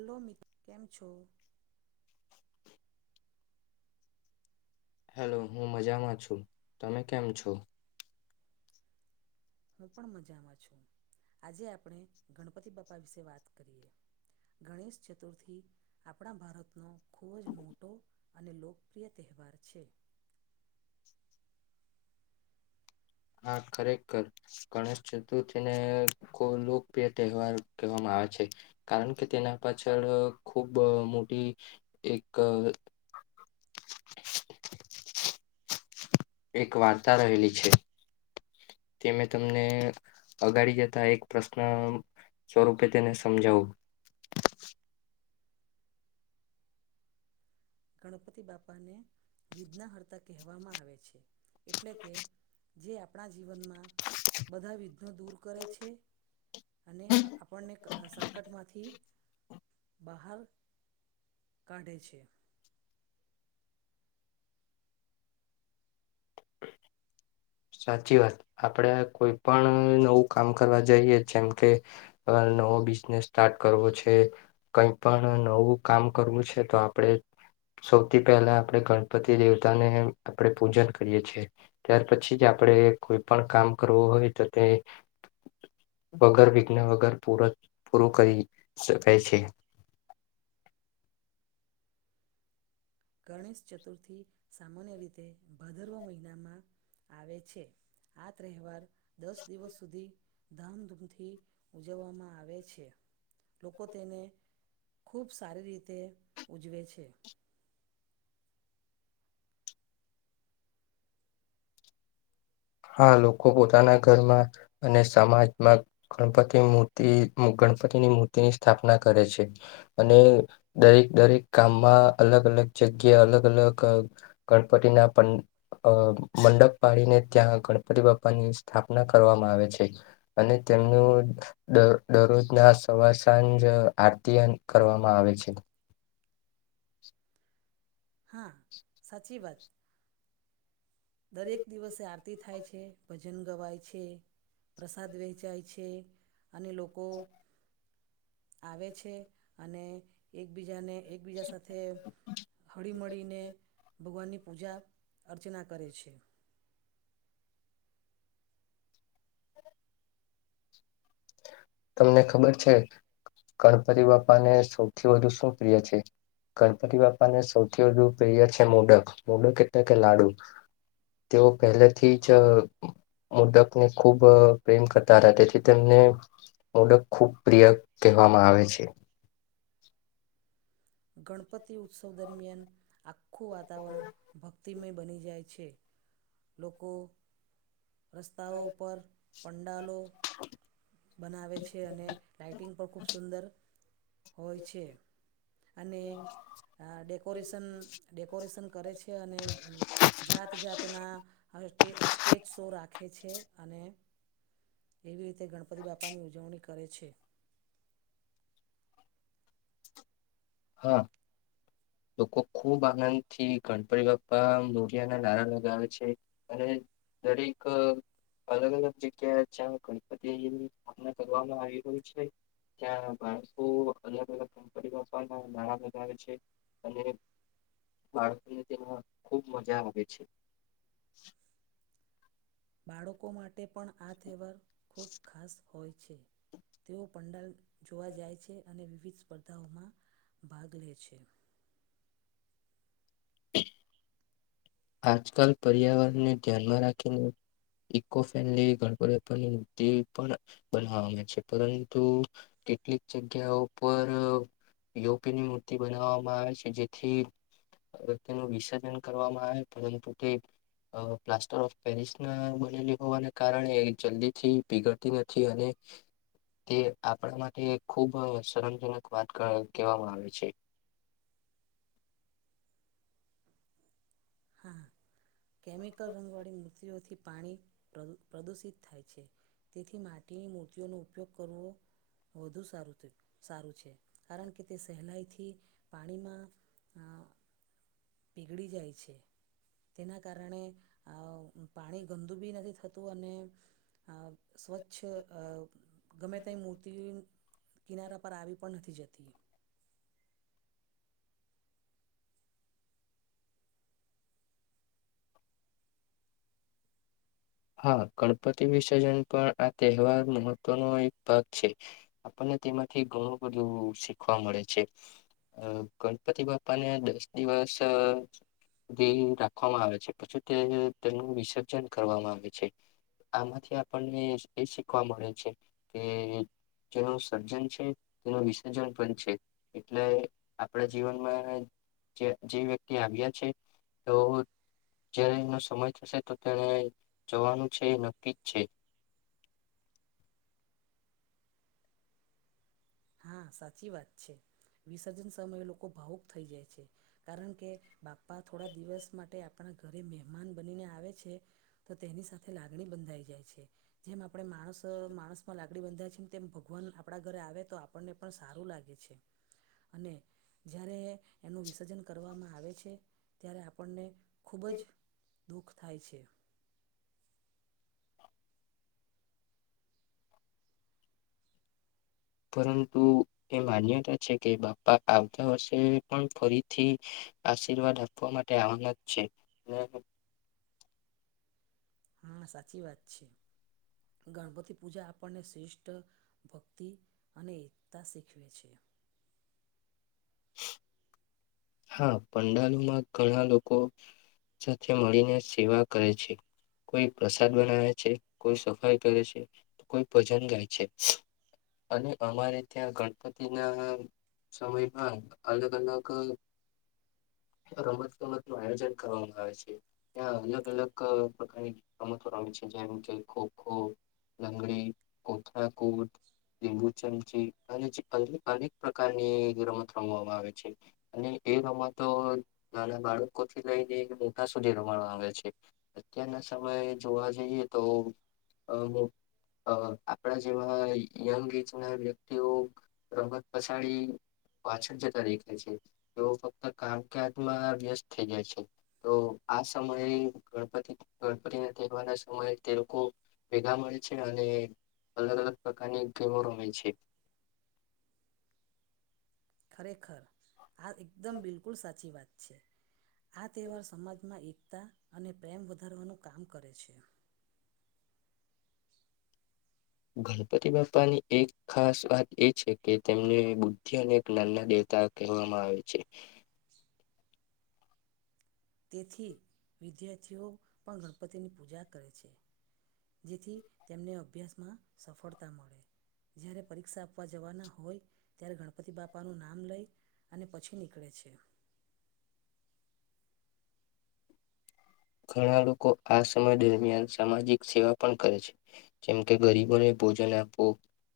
Hello મિત્ર કેમ છો? હેલો હું મજામાં છું. તમે કેમ છો? હું પણ મજામાં છું. આજે આપણે ગણપતિ બાપા વિશે વાત કરીએ. ગણેશ ચતુર્થી આપણા ભારતનો ખૂબ જ મોટો અને લોકપ્રિય તહેવાર છે. હા ખરેખર ગણેશ ચતુર્થી ને ખ લોકપ્રિય તહેવાર કહેવામાં આવે છે. કારણ કે તેના પાછળ ખૂબ મોટી એક એક વાર્તા રહેલી છે. તે મે તમને અગાડી જતા એક પ્રશ્ન સ્વરૂપે તેને સમજાવો ગણપતિ બાપાને વિક્ષનહરતા કહેવામાં આવે છે એટલે કે જે આપણા જીવનમાં બધા વિઘ્નો દૂર કરે છે. અને આપણને ક સંકટમાંથી બહાર કાઢે છે. સાચી વાત આપડે કોઈ પણ નવું કામ કરવા જઈએ જેમ કે કાલ નવો બિઝનેસ સ્ટાર્ટ કરવો છે. કઈ પણ નવું કામ કરવું છે તો આપડે સૌથી પહેલા આપણે ગણપતિ દેવતાને આપણેે પૂજન કરીએ છીએ ત્યાર પછી. પછી જ આપણે કોઈ પણ કામ કરવું હોય તો તે વગર વિઘ્ન વગર પૂરત પૂરું કરી શકાય છે. ગણેશ ચતુર્થી સામાન્ય રીતે ભાદરવ મહિનામાં આવે છે. આ તહેવાર દસ દિવસ સુધી ધામધૂમથી ઉજવવામાં આવે છે લોકો તેને ખૂબ સારી રીતે ઉજવે છે. હા લોકો પોતાના ઘરમાં અને સમાજમાં ગણપતિ મૂર્તિ ગણપતિની મૂર્તિની સ્થાપના કરે છે. અને દરેક દરેક કામમાં અલગ અલગ જગ્યા અલગ અલગ. ગણપતિના મંડપ પાડીને ત્યાં ગણપતિ બાપા ની સ્થાપના કરવામાં આવે છે, અને તેમનું દરરોજના સવા સાંજ આરતી કરવામાં આવે છે. હા, સાચી વાત. દરેક દિવસે આરતી થાય છે ભજન ગવાય છે. પ્રસાદ વહેંચાય છે અને લોકો આવે છે, અને એકબીજાને એકબીજા સાથે હળી મળીને ભગવાનની પૂજા, અર્ચના. કરે છે. તમને ખબર છે, ગણપતિ બાપ્પાને સૌથી વધુ શું પ્રિય છે. ગણપતિ બાપાને સૌથી વધુ પ્રિય છે મોડક મોડક એટલે કે લાડુ. તેઓ પહેલેથી જ. મુદકને ખૂબ પ્રેમ કરતા હતા તેથી તેમને ઓડક ખુબ પ્રિય કહેવામાં આવે છે. ગણપતિ ઉત્સવ દરમિયાન આખું વાતાવરણ ભક્તિમય બની જાય છે. લોકો રસ્તાઓ ઉપર પંડાલો. બનાવે છે અને લાઇટિંગ પણ ખૂબ સુંદર. હોય છે, અને ડેકોરેશન ડેકોરેશન કરે છે અને જાત જાતના ્ટ સ્ટેજ શો રાખે છે અને એવી રીતે ગણપતિ બાપાની ઉજવણી કરે છે. હા. લોકો ખુબ આનંદ થી ગણપરી બાપા નૂરિયા ના નારા લગાવે છે. અને દરેક અલગ અલગ જગ્યા જ્યાં ગણપતિ ની સ્થાપના કરવામાં આવી હોય છે. ત્યા બળસો અલગ અલગ કામ કર. નાણા બનાવે છે અને બાળકો ને તેમાં ખુબ મજા આવે છે. બાળકો માટે પણ આ તહેવાર ખૂબ ખાસ હોય છે, તેઓ પંડાલ જોવા જાય છે અને વિવિધ સ્પર્ધાઓમાં ભાગ લે છે. [inaudible] આજકાલ પર્યાવરણને ધ્યાનમાં રાખીને ઇકો ફલીૂતિ પણ બના છે પરંતુ કેટલીક જગ્યાઓ પર યોપીની મૂર્તિ બનાવવામાં આવે છે, જેથી્યનું વિસર્જન કરવામાં આવે. પરંતુ તે પ્લાસ્ટર ઓફ પેરિસ ના બનેલી હોવાને કારણે જલ્દી થી બીગડતી નથી અને તે આપણા માટે ખુબ શરમજનક વાત કેહેવામાં આવે છે. હા. કેમિકલ રંગવાળી મૂર્તિઓથી પાણી, પ્રદૂષિત થાય છે. તેથી માટીની મૂર્તિઓનો ઉપયોગ કરવો. વધુ સારું થયું, -સારું છે કારણ કે તે સહેલાઈથી પાણીમાં હા. પીગળી જાય છે. તેના કારણે પાણી ગંદુ બી નથી થતું અને સ્વચ્છ ગમે તેમ મૂર્તિ કિનારા પર આવી પણ નથી જતી. હા, ગણપતિ વિસર્જન પણ આ તહેવાર મહત્વનો એક ભાગ છે. આપણને તેમાંથી ઘણું બધું શીખવા મળે છે. અ ગણપતિ બાપાને દસ દિવસ તે રાખવામાં આવે છે પછી, તે તેનું વિસર્જન કરવામા છે. ‌આમાંથી આપણને એ શીખવા મળે છેકે. જેનું સર્જન છે, તેનું વિસર્જન પણ છે. એટલે આપણા જીવનમા જે વ્યક્તિ આવ્યા છે. તો જયારે એનો સમય થશે તો તેને જવાનુ છેએ, નક્કી જ છે. હા સાચી વાત છે. વિસર્જન સમયે લોકો ભાવુક થઈ જાય છે, કારણ કે, બાપ્પા થોડા દિવસ માટે ઘરે મહેમાન બનીને આવે છે તો તેની સાથે લાગણી બંધાઈ જાય છે. જેમ આપણે માણસ માણસમાં લાગણી બધાય છે, તેમ ભગવાન આપણા ઘરે આવે તો અને પણ સારુ લાગે છે. અને જ્યારે એનુ વિસર્જન કરવામાં આવે છે, ત્યારે આપણને ખૂબ જ દુખ થાય છે. પરંતુ એ માન્યતા છે કે, બાપા આવતા વર્ષે પણ ફરીથી આર્શીવાદ આપવા માટે આવવાના જ છે. હા, સાચી વાત છે. ગણપતિ પૂજા આપણને શ્રેષ્ઠ ભક્તિ અને એકતા શીખવે છે. હા, પંડાલમાં ઘણા લોકો સાથે મળીને સેવા કરે છે. કોઈ પ્રસાદ બનાવે છે, કોઈ સફાઈ કરે છે, કોઈ ભજન ગાય છે. અને અમારે ત્યાં ગણપતિ ના સમયમા અલગ, અલગ રમત ગમતનુ આયોજન કરવામાં આવે છે. ત્યાં અલગ અલગ પ્રકારની રમતો રમે છે. જેમ કે, ખોખો લંગડી, કોથાઙ કોૂટ લીંબુ ચમચી અને અનેક પ્રકારની રમત રમવામાં આવે છે. અને એ રમતો નાના બાળકો થી લઈને મોટા સુધી રમાડવા આવે છે. અત્યારના સમયે જોવા જઈએ તોઅ અ આપણા જેવા યંગ એજ ના વ્યક્તિઓ રમત પછાડી પાછળ જતા દેખાય છે. તેઓ ફક્ત કામકાજમાં વ્યસ્ત થઈ જાય છે. તો આ સમયે ગણપતિ, ગણપતિ ને તહેવારના સમયે તે લોકો ભેગા મળે છે અને અલગ -અલગ પ્રકારની ગેમો રમે છે. ખરેખર, આ એકદમ બિલકુલ સાચી વાત છે. આ તહેવાર સમાજમાં એકતા અને પ્રેમ વધારવાનું કામ કરે છે. ગણપતિ બાપાની એક ખાસ વાત એ છે કે, તેમને બુદ્ધિ અને જ્ઞાનના દેવતા કેહવામાં આવે છે. તેથી વિદ્યાર્થીઓ પણ ગણપતિની પૂજા કરે છે. જેથી તેમને અભ્યાસમાં સફળતા મળે જય્યારે પરીક્ષા આપવા જવાના હોય ત્યારે ગણપતિ બાપાનું નામ લઈ. અને પછી નીકળે છે. ઘણા લોકો આ સમય દરમિયાન સામાજિક સેવા પણ કરે છે. જેમ કે ગરીબોને ભોજન આપવું,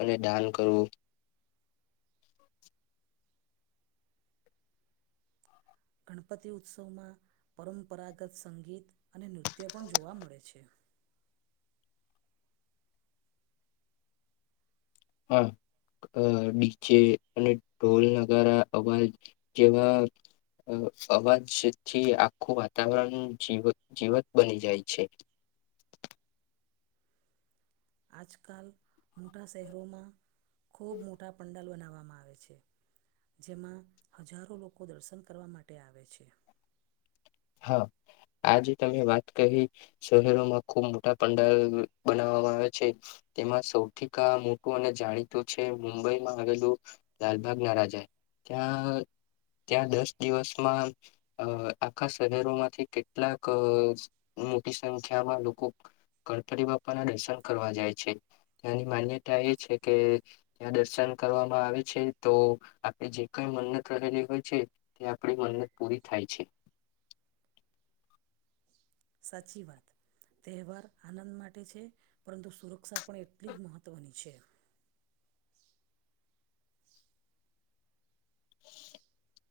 અને દાન કરવું. ગણપતિ ઉત્સવમાં પરંપરાગત સંગીત અને નૃત્ય પણ જોવા મળે છે. હા. અહ ડી જે અને ઢોલ નગારા અવાજ કેવા અવાજ થી આખું વાતાવરણ જીવ જીવત બની જાય છે. આજકાલ મોટા શહેરોમાં ખૂબ મોટા પંડાલ બનાવવામાં આવે છે. જેમાં હજારો લોકો દર્શન કરવા માટે આવે છે. હા. આજે તમે વાત કહી શહેરોમાં ખુબ મોટા પંડાલ બનાવવામાં આવે છે તેમાં સૌથી કા મોટું અને જાણીતું છે મુંબઈમાં આવેલું લાલબાગ ના રાજા. ત્યાં-ત્યાં દસ દિવસમાં અહ આખ ખા શહેરોમાંથી કેટલાક મોટી સંખ્યામાં લોકો ગણપતિ બાપાના દર્શન કરવા જાય છે. તેની માન્યતા એ છે કે ત્યાં દર્શન કરવામાં આવે છે, તો આપણે જે કંઈ મન્નત કરેલી હોય છે તે આપણી મન્નત પૂરી થાય છે. સાચી વાત. તહેવાર આનંદ માટે છે, પરંતુ સુરક્ષા પણ એટલી જ મહત્વની છે. [inaudible] [inaudible]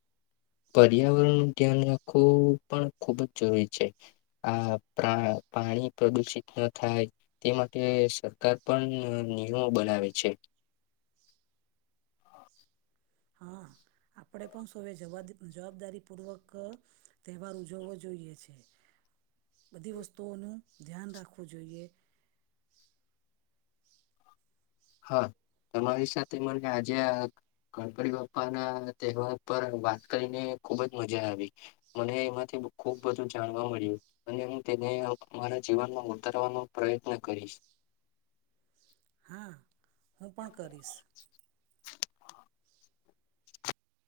પર્યાવરણ નું ધ્યાન રાખવું પણ ખુબ જ જરૂરી છે. આ પ્રા પાણી પ્રદુષિત ન થાય તે માટે સરકાર પણ નિયો બનાવે છે. હા. આપણે પણ શુંવે જવાદ જવાબદારી પૂર્વક તહેવાર ઉજવવો જોઈએ છે. બધી વસ્તુઓનું ધ્યાન રાખવું જોઈએ. હા. તમારી સાથે મને આજે આ ગણપડી બાપ્પા ના તહેવાર પર વાત કરીને ખુબજ મજા આવી. મને એમાંથી ખુબ બધું જાણવા મળ્યું. અને હું તેને મારા જીવનમાં ઉતારવાનો પ્રયત્ન કરીશ. હા. હું પણ કરીશ.